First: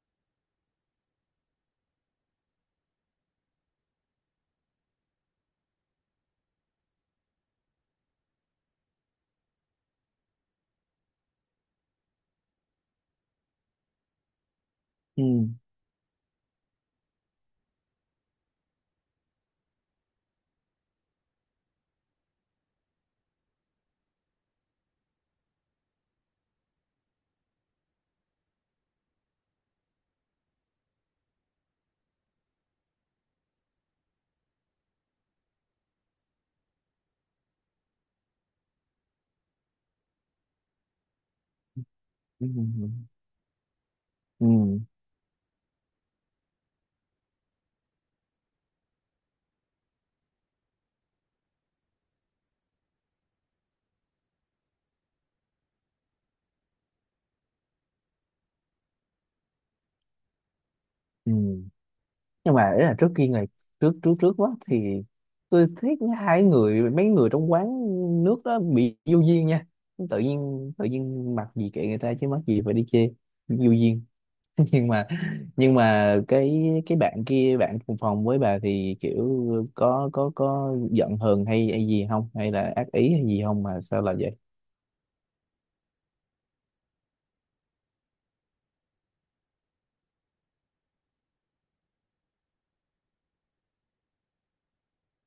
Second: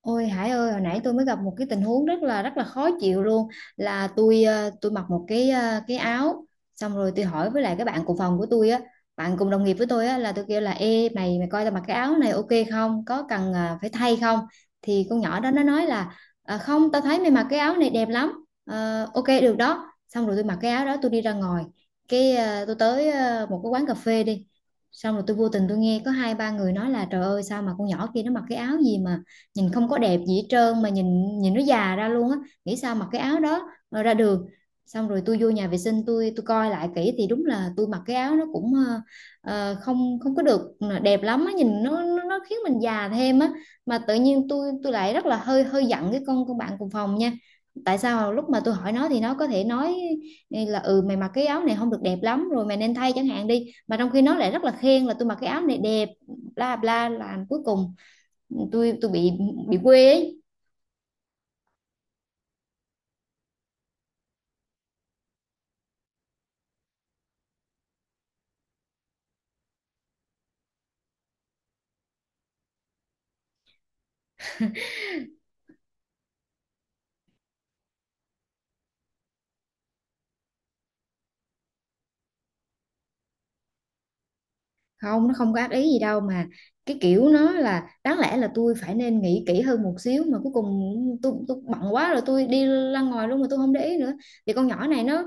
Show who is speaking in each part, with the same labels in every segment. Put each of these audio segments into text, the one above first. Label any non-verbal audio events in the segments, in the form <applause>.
Speaker 1: Ôi Hải ơi, hồi nãy tôi mới gặp một cái tình huống rất là khó chịu luôn. Là tôi tôi mặc một cái cái áo, xong rồi tôi hỏi với lại cái bạn cùng phòng của tôi á, bạn cùng đồng nghiệp với tôi á, là tôi kêu là: Ê mày mày coi tao mặc cái áo này ok không? Có cần phải thay không? Thì con
Speaker 2: Ừ,
Speaker 1: nhỏ đó nó nói là "Không, tao thấy mày mặc cái áo này đẹp lắm. Ờ, ok, được đó." Xong rồi tôi mặc cái áo đó tôi đi ra ngoài. Cái tôi tới một cái quán cà phê đi. Xong rồi tôi vô tình tôi nghe có hai ba người nói là: Trời ơi, sao mà con nhỏ kia nó mặc cái áo gì mà nhìn không có đẹp gì hết trơn, mà nhìn nhìn nó già ra luôn á, nghĩ sao mặc cái áo đó rồi ra đường. Xong rồi tôi vô nhà vệ sinh, tôi coi lại kỹ thì đúng là tôi mặc cái áo nó cũng không không có được đẹp lắm á, nhìn nó nó
Speaker 2: ừ,
Speaker 1: khiến
Speaker 2: ừ,
Speaker 1: mình
Speaker 2: ừ.
Speaker 1: già thêm á. Mà tự nhiên tôi
Speaker 2: Ừ,
Speaker 1: tôi lại rất là hơi hơi giận cái con bạn cùng phòng nha. Tại sao lúc mà tôi hỏi nó thì nó có thể nói là: Ừ, mày mặc cái áo này không được đẹp lắm rồi, mày nên thay chẳng hạn đi, mà trong khi nó lại rất là khen là tôi mặc cái áo này đẹp, bla bla. Là cuối cùng tôi bị quê ấy.
Speaker 2: ừ. Nhưng mà ý là trước kia ngày trước trước trước quá thì tôi thấy hai người mấy người trong quán nước đó bị vô duyên nha. Tự nhiên mặc gì kệ người ta, chứ mắc gì phải đi chê. Vô duyên. <laughs> nhưng mà nhưng mà cái bạn kia, bạn cùng phòng với bà thì kiểu có giận hờn hay hay gì không, hay là ác ý hay gì không mà sao là vậy?
Speaker 1: Không, nó không có ác ý gì đâu, mà cái kiểu nó là đáng lẽ là tôi phải nên nghĩ kỹ hơn một xíu mà cuối cùng tôi bận quá rồi tôi đi ra ngoài luôn mà tôi không để ý nữa. Thì con nhỏ này nó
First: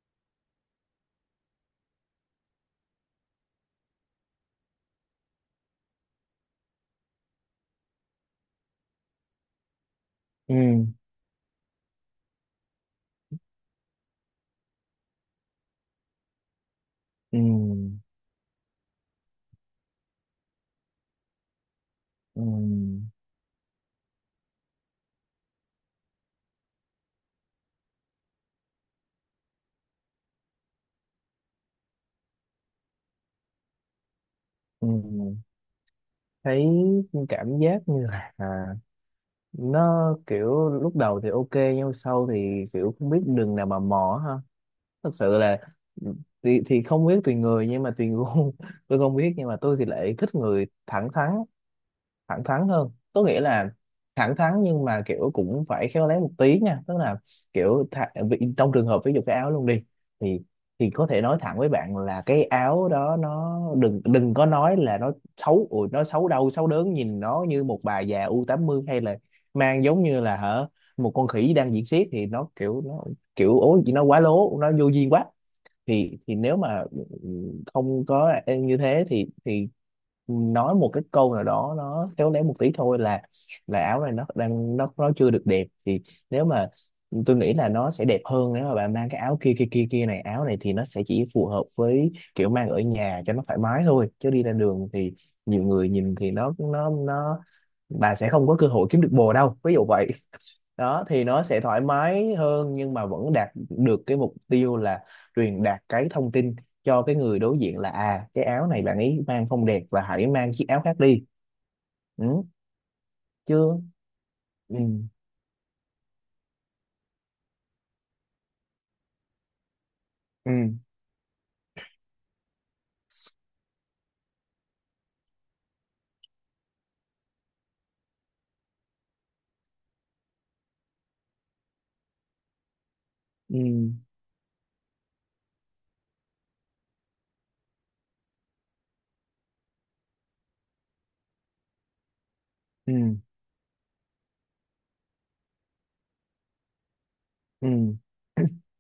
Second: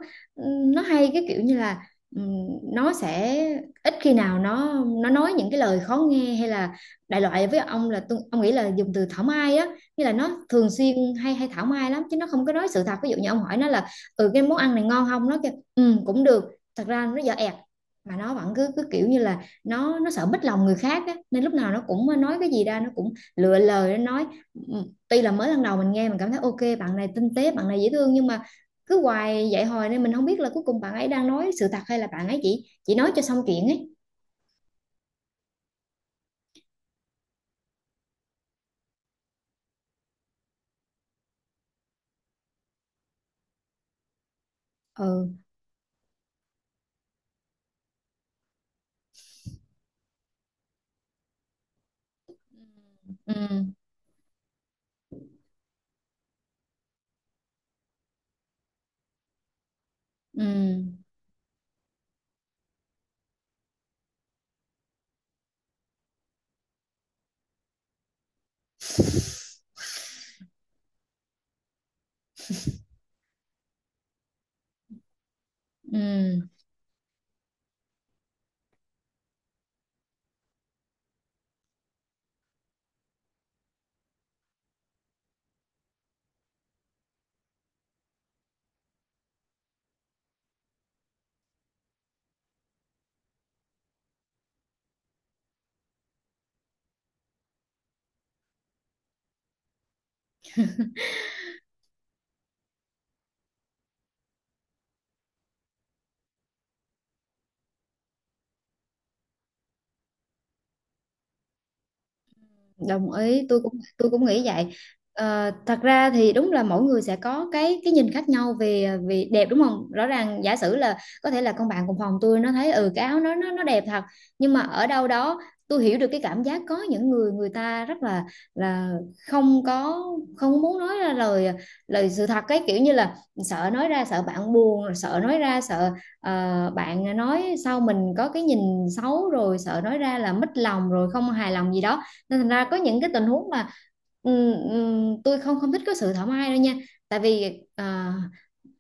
Speaker 1: nó hay cái kiểu như là ừm, nó sẽ ít khi nào nó nói những cái lời khó nghe hay là đại loại. Với ông là tôi, ông nghĩ là dùng từ thảo mai á, như là nó
Speaker 2: Ừ,
Speaker 1: thường xuyên hay hay thảo mai lắm chứ nó không có nói sự thật. Ví dụ như ông hỏi nó là: Ừ, cái món ăn này ngon không? Nó kêu ừ cũng được, thật ra nó dở ẹt.
Speaker 2: ừ,
Speaker 1: Mà nó vẫn cứ cứ kiểu như là nó sợ bích lòng người khác á, nên lúc nào nó cũng nói cái gì ra nó
Speaker 2: ừ,
Speaker 1: cũng lựa lời nó nói. Ừ, tuy là mới lần đầu mình nghe mình cảm thấy ok bạn này tinh tế, bạn này dễ thương, nhưng mà cứ hoài vậy hồi nên mình không biết là cuối cùng bạn ấy đang nói sự thật hay là bạn ấy chỉ nói cho xong chuyện ấy.
Speaker 2: ừ. Thấy cảm giác như là, nó kiểu lúc đầu thì ok, nhưng mà sau thì kiểu không biết đường nào mà mò ha. Thật
Speaker 1: Ừ,
Speaker 2: sự là, thì không biết, tùy người nhưng mà tùy gu. <laughs> Tôi không biết, nhưng mà tôi thì lại thích người thẳng thắn. Thẳng thắn hơn có nghĩa là
Speaker 1: ừ,
Speaker 2: thẳng thắn nhưng mà kiểu cũng phải khéo léo một tí nha, tức là kiểu vì trong trường hợp ví dụ cái áo luôn đi, thì
Speaker 1: ừ,
Speaker 2: có thể nói thẳng với bạn là cái áo đó nó đừng đừng có nói là nó xấu ủi, nó xấu đâu xấu đớn, nhìn nó như một bà già u tám mươi, hay là mang giống như là hả một con khỉ đang diễn xiếc, thì nó kiểu ố gì nó quá lố, nó vô duyên quá. Thì
Speaker 1: ừ,
Speaker 2: nếu mà không có như thế thì nói một cái câu nào đó nó khéo léo một tí thôi, là áo này nó đang nó chưa được đẹp, thì nếu mà tôi nghĩ là nó sẽ đẹp hơn nếu mà bạn mang cái áo kia kia kia kia, này áo này thì nó sẽ chỉ phù hợp với kiểu mang ở nhà cho nó thoải mái thôi, chứ đi ra đường thì nhiều người nhìn thì nó bà sẽ không có cơ hội kiếm được bồ đâu, ví dụ vậy đó, thì nó sẽ thoải mái hơn nhưng mà vẫn đạt được cái mục tiêu là truyền đạt cái thông tin cho cái người đối diện, là à cái áo này bạn ấy mang không đẹp và hãy mang chiếc áo khác đi. Ừ,
Speaker 1: đồng ý. tôi cũng
Speaker 2: chưa.
Speaker 1: tôi cũng nghĩ vậy.
Speaker 2: Ừ,
Speaker 1: Thật ra thì đúng là mỗi người sẽ có cái nhìn khác nhau về về đẹp, đúng không? Rõ ràng giả
Speaker 2: ừ,
Speaker 1: sử là có thể là con bạn cùng phòng tôi nó thấy ừ cái áo nó đẹp thật, nhưng mà ở đâu đó tôi hiểu được cái cảm giác có những người người ta rất là không có không muốn nói ra lời lời sự thật, cái kiểu như là sợ nói
Speaker 2: ừ,
Speaker 1: ra sợ bạn buồn, rồi sợ nói ra sợ bạn nói sau mình có cái nhìn xấu, rồi sợ nói ra là mất lòng rồi không hài lòng gì đó. Nên thành ra có
Speaker 2: ừ,
Speaker 1: những cái tình huống mà tôi không không thích cái sự thảo mai đâu nha. Tại vì
Speaker 2: ừ,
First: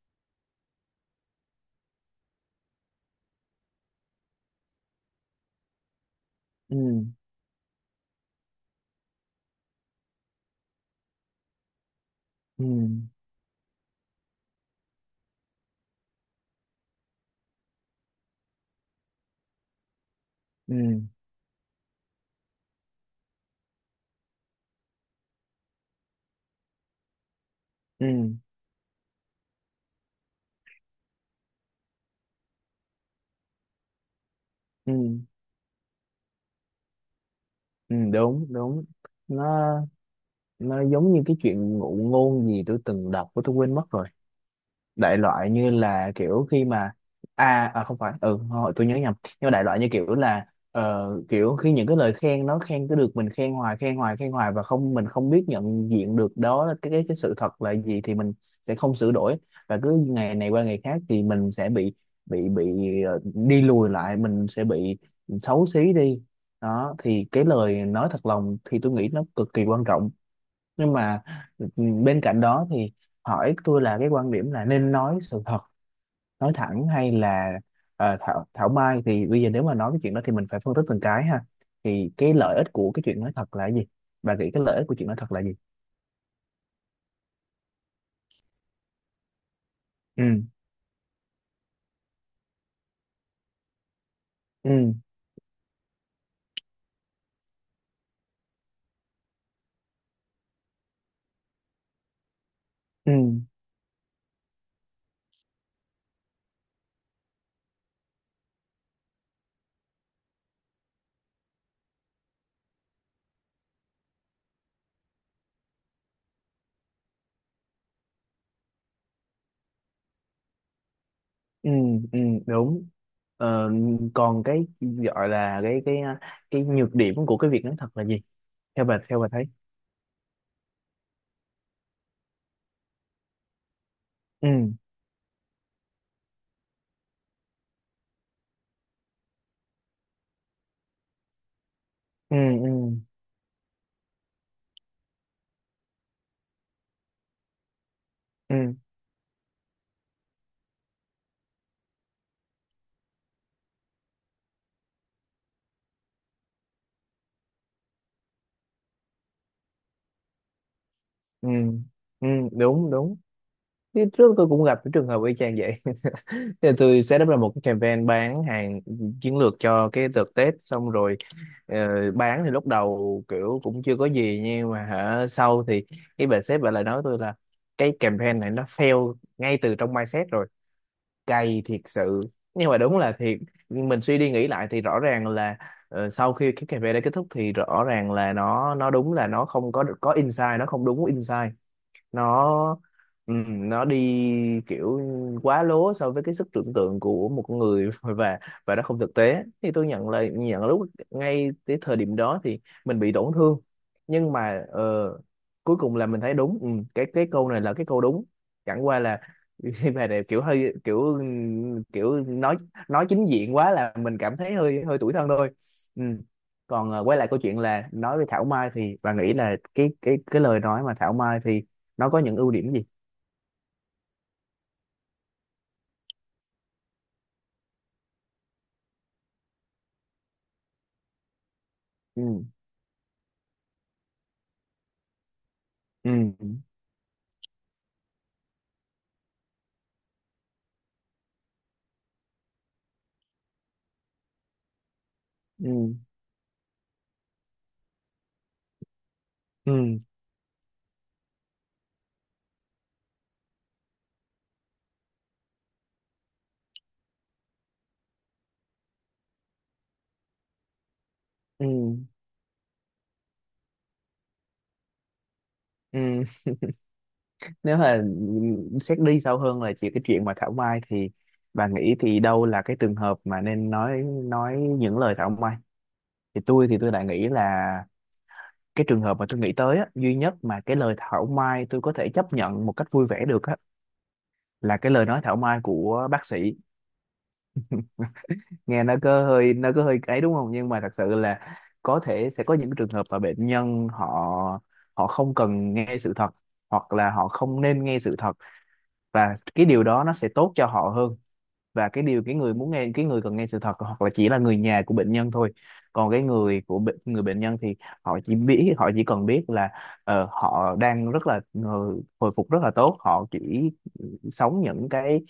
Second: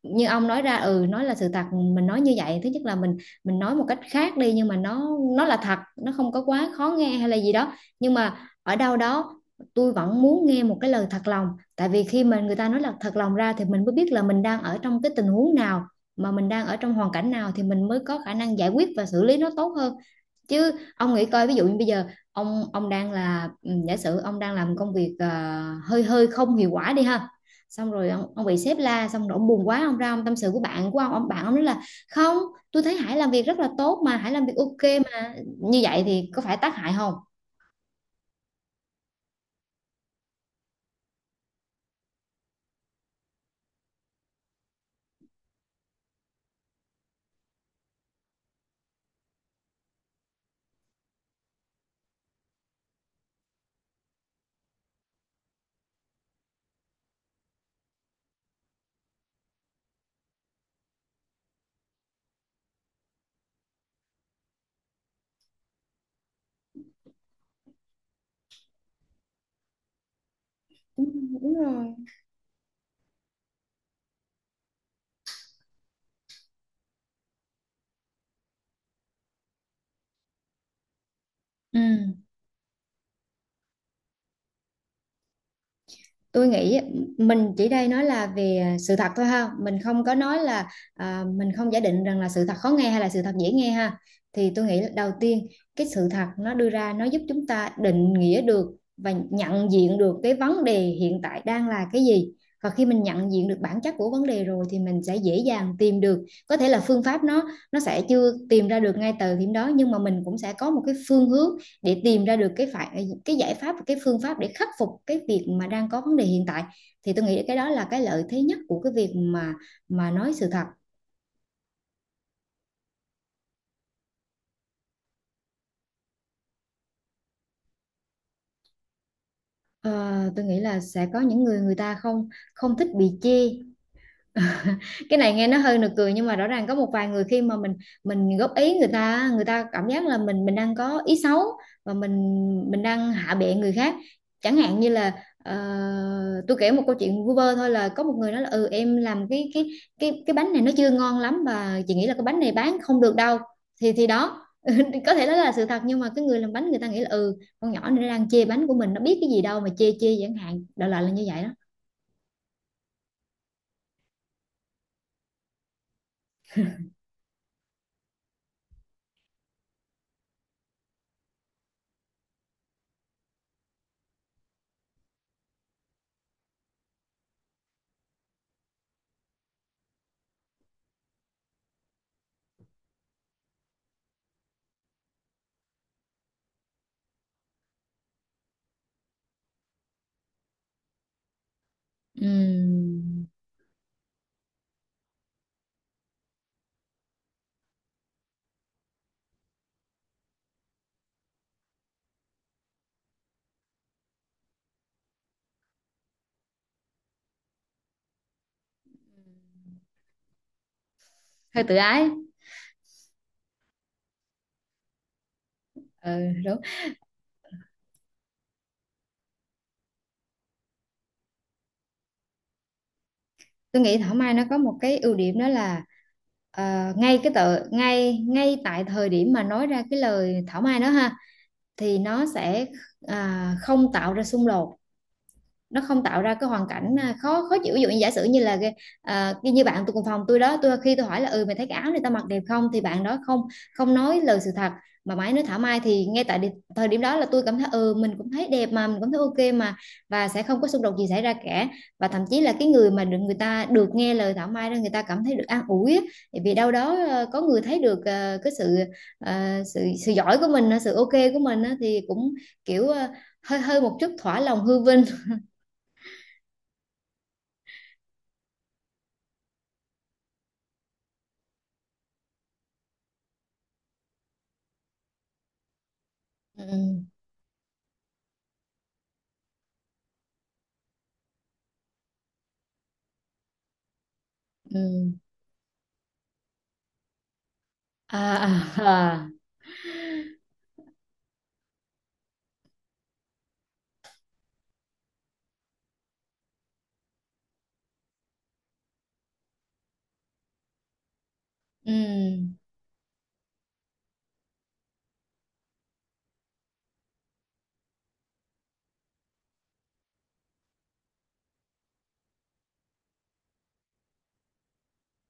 Speaker 1: như ông nói ra, ừ, nói là sự thật. Mình nói như vậy, thứ nhất là mình nói một cách khác đi nhưng mà nó là thật, nó không có quá khó
Speaker 2: ừ,
Speaker 1: nghe hay là gì đó. Nhưng mà ở đâu đó tôi vẫn muốn nghe một cái lời thật lòng, tại vì khi mà người
Speaker 2: ừ,
Speaker 1: ta nói là thật lòng ra thì mình mới biết là mình đang ở trong cái tình huống nào, mà mình đang ở trong hoàn cảnh nào thì mình mới có khả năng giải quyết và xử lý nó tốt hơn. Chứ
Speaker 2: ừ,
Speaker 1: ông nghĩ coi, ví dụ như bây giờ ông đang là giả sử ông đang làm công việc hơi hơi không hiệu quả đi ha, xong
Speaker 2: ừ,
Speaker 1: rồi ông bị sếp la, xong rồi ông buồn quá ông ra ông tâm sự của bạn của ông bạn ông nói là: Không, tôi thấy Hải làm việc rất là tốt mà, Hải làm việc ok
Speaker 2: ừ,
Speaker 1: mà. Như vậy thì có phải tác hại không?
Speaker 2: ừ. Đúng, đúng. nó nó giống như cái chuyện ngụ ngôn gì tôi từng đọc, của tôi quên mất rồi, đại loại như là kiểu khi mà, à không phải, ừ, hồi tôi nhớ nhầm, nhưng mà đại loại như kiểu là, kiểu khi những cái lời khen, nó khen cứ được mình khen hoài khen hoài khen hoài, và không mình không biết nhận diện được đó là cái sự thật là gì, thì mình sẽ không sửa đổi. Và cứ ngày này qua ngày khác thì mình sẽ bị đi lùi lại, mình sẽ bị xấu xí đi. Đó thì cái lời nói thật lòng thì tôi nghĩ nó cực kỳ quan trọng. Nhưng mà,
Speaker 1: Đúng, đúng
Speaker 2: ừ,
Speaker 1: rồi.
Speaker 2: bên cạnh đó thì hỏi tôi là cái quan điểm là nên nói sự thật, nói thẳng hay là thảo thảo mai, thì bây giờ nếu mà nói cái chuyện đó thì mình phải phân tích từng cái ha.
Speaker 1: Ừ,
Speaker 2: Thì cái lợi ích của cái chuyện nói thật là cái gì? Bà nghĩ cái lợi ích của chuyện nói thật là gì?
Speaker 1: tôi nghĩ mình chỉ đây nói là về sự thật thôi ha, mình không có nói
Speaker 2: Ừ,
Speaker 1: là mình không giả định rằng là sự thật khó nghe hay là sự thật dễ nghe ha. Thì tôi nghĩ
Speaker 2: ừ,
Speaker 1: đầu tiên cái sự thật nó đưa ra, nó giúp chúng ta định nghĩa được và nhận diện được cái vấn đề hiện tại đang là cái gì. Và khi mình
Speaker 2: ừ,
Speaker 1: nhận diện được bản chất của vấn đề rồi thì mình sẽ dễ dàng tìm được, có thể là phương pháp nó sẽ chưa tìm ra được ngay từ điểm đó nhưng mà mình cũng sẽ có một cái phương hướng để tìm ra được cái giải pháp và cái phương pháp để khắc phục cái việc mà đang có vấn đề hiện tại. Thì tôi nghĩ cái đó là cái lợi thế nhất của cái việc mà nói sự thật.
Speaker 2: ừ, ừ. Đúng. Ờ, Còn cái gọi là cái nhược điểm của cái việc nói thật là gì? Theo bà, thấy?
Speaker 1: Ờ, tôi nghĩ là sẽ có những người người ta không không thích bị chê.
Speaker 2: Ừ,
Speaker 1: <laughs> Cái này nghe nó hơi nực cười nhưng mà rõ ràng có một vài người khi mà mình góp ý, người ta cảm giác là mình đang có ý xấu và mình
Speaker 2: ừ, ừ,
Speaker 1: mình đang hạ bệ người khác. Chẳng hạn như là ờ, tôi kể một câu chuyện vu vơ thôi là có một người nói là: Ừ,
Speaker 2: ừ,
Speaker 1: em làm cái bánh này nó chưa ngon lắm và chị nghĩ là cái bánh này bán không được đâu. Thì đó, <laughs> có thể đó là sự thật nhưng mà cái người làm bánh người ta nghĩ là: Ừ, con nhỏ này nó đang chê bánh của mình, nó biết cái gì đâu mà chê chê chẳng hạn, đại loại là như vậy đó.
Speaker 2: ừ, ừ. Đúng, đúng. Thì trước tôi cũng gặp cái trường hợp y chang vậy. <laughs> Thì tôi set up ra một cái campaign bán hàng chiến lược cho cái đợt Tết, xong rồi ờ, bán thì lúc đầu kiểu cũng chưa có gì, nhưng mà hả sau thì cái bà sếp, bà lại nói tôi là cái campaign này nó fail ngay từ trong mindset rồi. Cay thiệt sự. Nhưng mà đúng là thiệt, mình suy đi nghĩ lại thì rõ ràng là, sau khi cái campaign đã kết thúc thì rõ ràng là nó đúng là nó không có insight, nó không đúng insight. nó
Speaker 1: Ừm,
Speaker 2: nó đi kiểu quá lố so với cái sức tưởng tượng của một con người. <laughs> Và nó không thực tế, thì tôi nhận, lúc ngay cái thời điểm đó thì mình bị tổn thương, nhưng mà cuối cùng là mình thấy đúng. Cái câu này là cái câu đúng, chẳng qua là <laughs> khi mà này kiểu hơi kiểu
Speaker 1: hơi tự ái.
Speaker 2: kiểu nói chính diện quá là mình cảm thấy hơi hơi tủi thân thôi.
Speaker 1: Ừ,
Speaker 2: Ừm.
Speaker 1: đúng.
Speaker 2: Còn quay lại câu chuyện là nói về Thảo Mai, thì bà nghĩ là cái lời nói mà Thảo Mai thì nó có những ưu điểm gì?
Speaker 1: Tôi nghĩ thảo mai nó có một cái ưu điểm, đó là ngay cái tờ ngay ngay tại thời điểm mà nói ra cái lời thảo mai đó ha thì nó
Speaker 2: Ừ,
Speaker 1: sẽ không tạo ra xung đột, nó không tạo ra cái
Speaker 2: ừ,
Speaker 1: hoàn cảnh khó khó chịu. Ví dụ như giả sử như là như bạn tôi cùng phòng tôi đó, tôi khi tôi hỏi là: Ừ, mày thấy cái áo này tao mặc đẹp không? Thì bạn đó không không nói lời sự thật mà mãi nói thảo mai,
Speaker 2: ừ,
Speaker 1: thì ngay tại thời điểm đó là tôi cảm thấy ừ mình cũng thấy đẹp mà, mình cũng thấy ok mà,
Speaker 2: ừ,
Speaker 1: và sẽ không có xung đột gì xảy ra cả. Và thậm chí là cái người mà được, người ta được nghe lời thảo mai đó, người ta cảm thấy được an ủi á, vì đâu đó có người thấy được cái ờ, sự sự giỏi của mình, sự ok của mình
Speaker 2: ừ,
Speaker 1: á, thì cũng kiểu hơi hơi một chút thỏa lòng hư vinh.
Speaker 2: ừ. Nếu mà xét đi sâu hơn là chỉ cái chuyện mà thảo mai, thì bà nghĩ thì đâu là cái trường hợp mà nên nói những lời thảo mai? Thì tôi
Speaker 1: Ừ,
Speaker 2: lại nghĩ là cái trường hợp mà tôi nghĩ tới á, duy nhất mà cái lời thảo mai tôi có thể chấp nhận một cách vui vẻ được á, là cái lời
Speaker 1: ừ,
Speaker 2: nói thảo mai của bác sĩ.
Speaker 1: à, à,
Speaker 2: Nghe nó có
Speaker 1: à.
Speaker 2: hơi, ấy, đúng không, nhưng mà thật sự là có thể sẽ có những trường hợp mà bệnh nhân họ họ không cần nghe sự thật, hoặc là họ không nên nghe sự thật, và cái điều đó nó sẽ tốt cho họ hơn. Và
Speaker 1: Ừ,
Speaker 2: cái người cần nghe sự thật hoặc là chỉ là người nhà của bệnh nhân thôi. Còn cái người của bệnh người bệnh nhân thì họ chỉ cần biết là họ đang rất là, hồi phục rất là tốt, họ chỉ sống những cái,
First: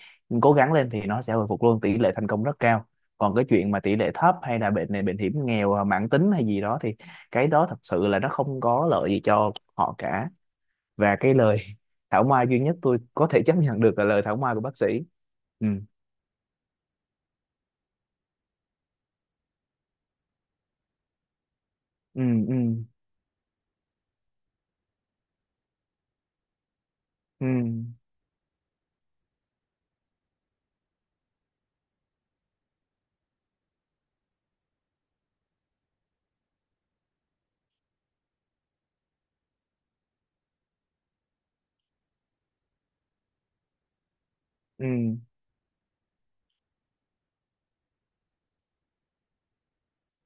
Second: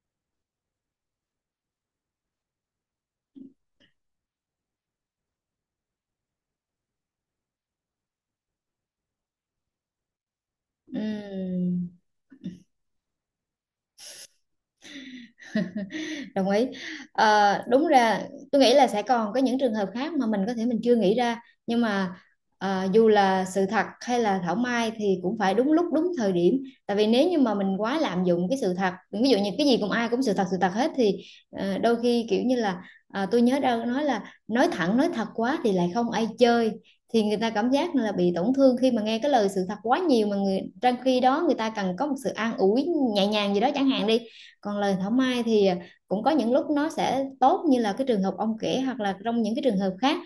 Speaker 2: cố gắng lên thì nó sẽ hồi phục luôn, tỷ lệ thành công rất cao. Còn cái chuyện mà tỷ lệ thấp hay là bệnh này bệnh hiểm nghèo, mãn tính hay gì đó thì cái đó thật sự là nó không có lợi gì cho họ cả. Và cái lời
Speaker 1: ừ,
Speaker 2: <laughs> thảo mai duy nhất tôi có thể chấp nhận được là lời thảo mai của bác sĩ. Ừ,
Speaker 1: đồng ý. Đúng ra, tôi nghĩ là sẽ còn có những trường hợp khác mà mình có thể mình chưa nghĩ ra, nhưng mà
Speaker 2: ừ, ừ,
Speaker 1: dù là sự thật hay là thảo mai thì cũng phải đúng lúc đúng thời điểm, tại vì nếu như
Speaker 2: ừ,
Speaker 1: mà mình quá lạm dụng cái sự thật, ví dụ như cái gì cũng ai cũng sự thật hết thì đôi khi kiểu như là tôi nhớ đâu nói là nói thẳng nói thật quá thì lại không ai chơi. Thì người ta cảm giác là bị tổn thương khi mà nghe cái lời sự thật quá nhiều, mà trong khi đó người ta cần có một sự an ủi nhẹ nhàng gì đó chẳng hạn đi. Còn lời thảo
Speaker 2: ừ,
Speaker 1: mai thì cũng có những lúc nó sẽ tốt như là cái trường hợp ông kể hoặc là trong những cái trường hợp khác,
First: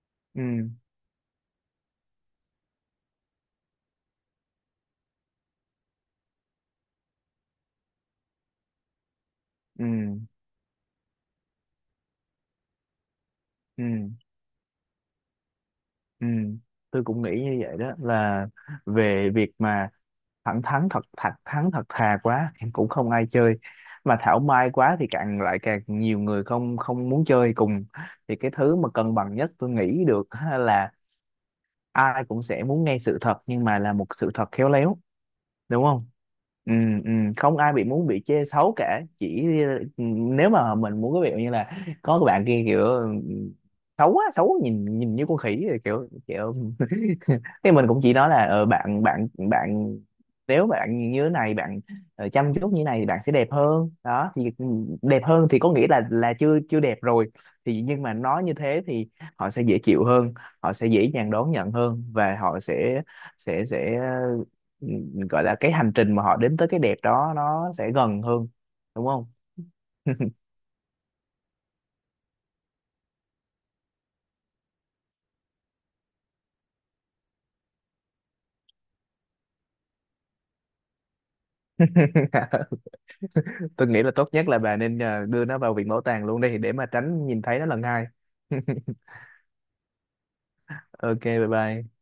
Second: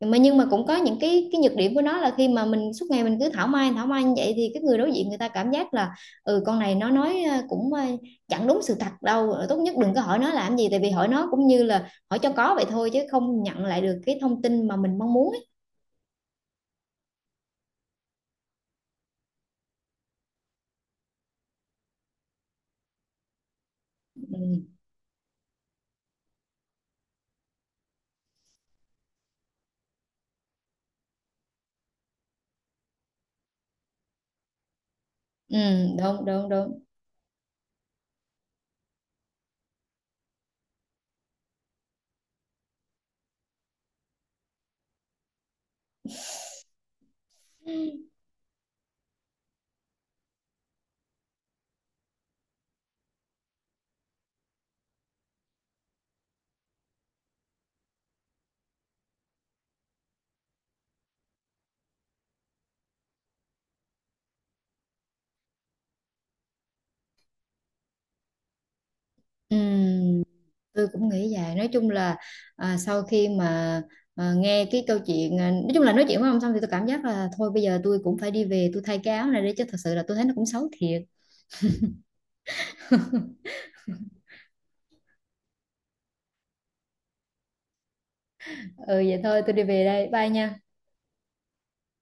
Speaker 1: mà nhưng
Speaker 2: ừ,
Speaker 1: mà cũng có những cái nhược điểm của nó là khi mà mình suốt ngày mình cứ thảo mai như vậy thì cái người đối diện người ta cảm giác là: Ừ, con này nó nói cũng chẳng đúng sự thật đâu, tốt nhất
Speaker 2: ừ,
Speaker 1: đừng có hỏi nó làm gì, tại vì hỏi nó cũng như là hỏi cho có vậy thôi chứ không nhận lại
Speaker 2: ừ,
Speaker 1: được cái thông tin mà mình mong muốn ấy.
Speaker 2: ừ. Tôi cũng nghĩ như vậy, đó là về việc mà thẳng thắn, thật thật thắn thật thà quá thì cũng không ai chơi, mà thảo
Speaker 1: Ừ.
Speaker 2: mai quá thì càng lại càng nhiều người không không muốn chơi cùng. Thì cái thứ mà cân bằng nhất tôi nghĩ được ha, là ai cũng sẽ muốn nghe sự thật nhưng mà là một sự thật khéo léo,
Speaker 1: Ừ,
Speaker 2: đúng không?
Speaker 1: đúng, đúng,
Speaker 2: Ừ,
Speaker 1: đúng.
Speaker 2: ừ. Không ai bị chê xấu cả, ừ, nếu mà mình muốn cái việc như là có cái bạn kia kiểu, xấu quá xấu, nhìn nhìn như con khỉ rồi kiểu, thì mình cũng chỉ nói là bạn bạn bạn, nếu bạn như thế này, bạn chăm chút như thế này thì bạn sẽ đẹp hơn đó, thì đẹp hơn thì có nghĩa là chưa chưa đẹp rồi. Thì nhưng mà nói như thế thì họ sẽ dễ chịu hơn, họ sẽ dễ dàng đón nhận hơn, và họ sẽ sẽ sẽ ừ, gọi là cái hành trình mà họ đến tới cái đẹp đó nó sẽ gần hơn, đúng không?
Speaker 1: Ừ, tôi cũng nghĩ vậy. Nói chung là sau khi mà nghe cái câu chuyện nói chung là nói chuyện với ông xong thì tôi cảm giác là thôi bây giờ tôi cũng phải đi về tôi thay cái áo này đi, chứ thật sự là tôi thấy nó cũng xấu thiệt.
Speaker 2: <laughs>
Speaker 1: <laughs>
Speaker 2: Tôi nghĩ là tốt nhất là bà nên đưa nó vào viện bảo tàng luôn đi để mà tránh nhìn thấy nó lần hai. <laughs>
Speaker 1: Ừ, vậy thôi, tôi đi về đây, bye nha.
Speaker 2: Ok, bye bye.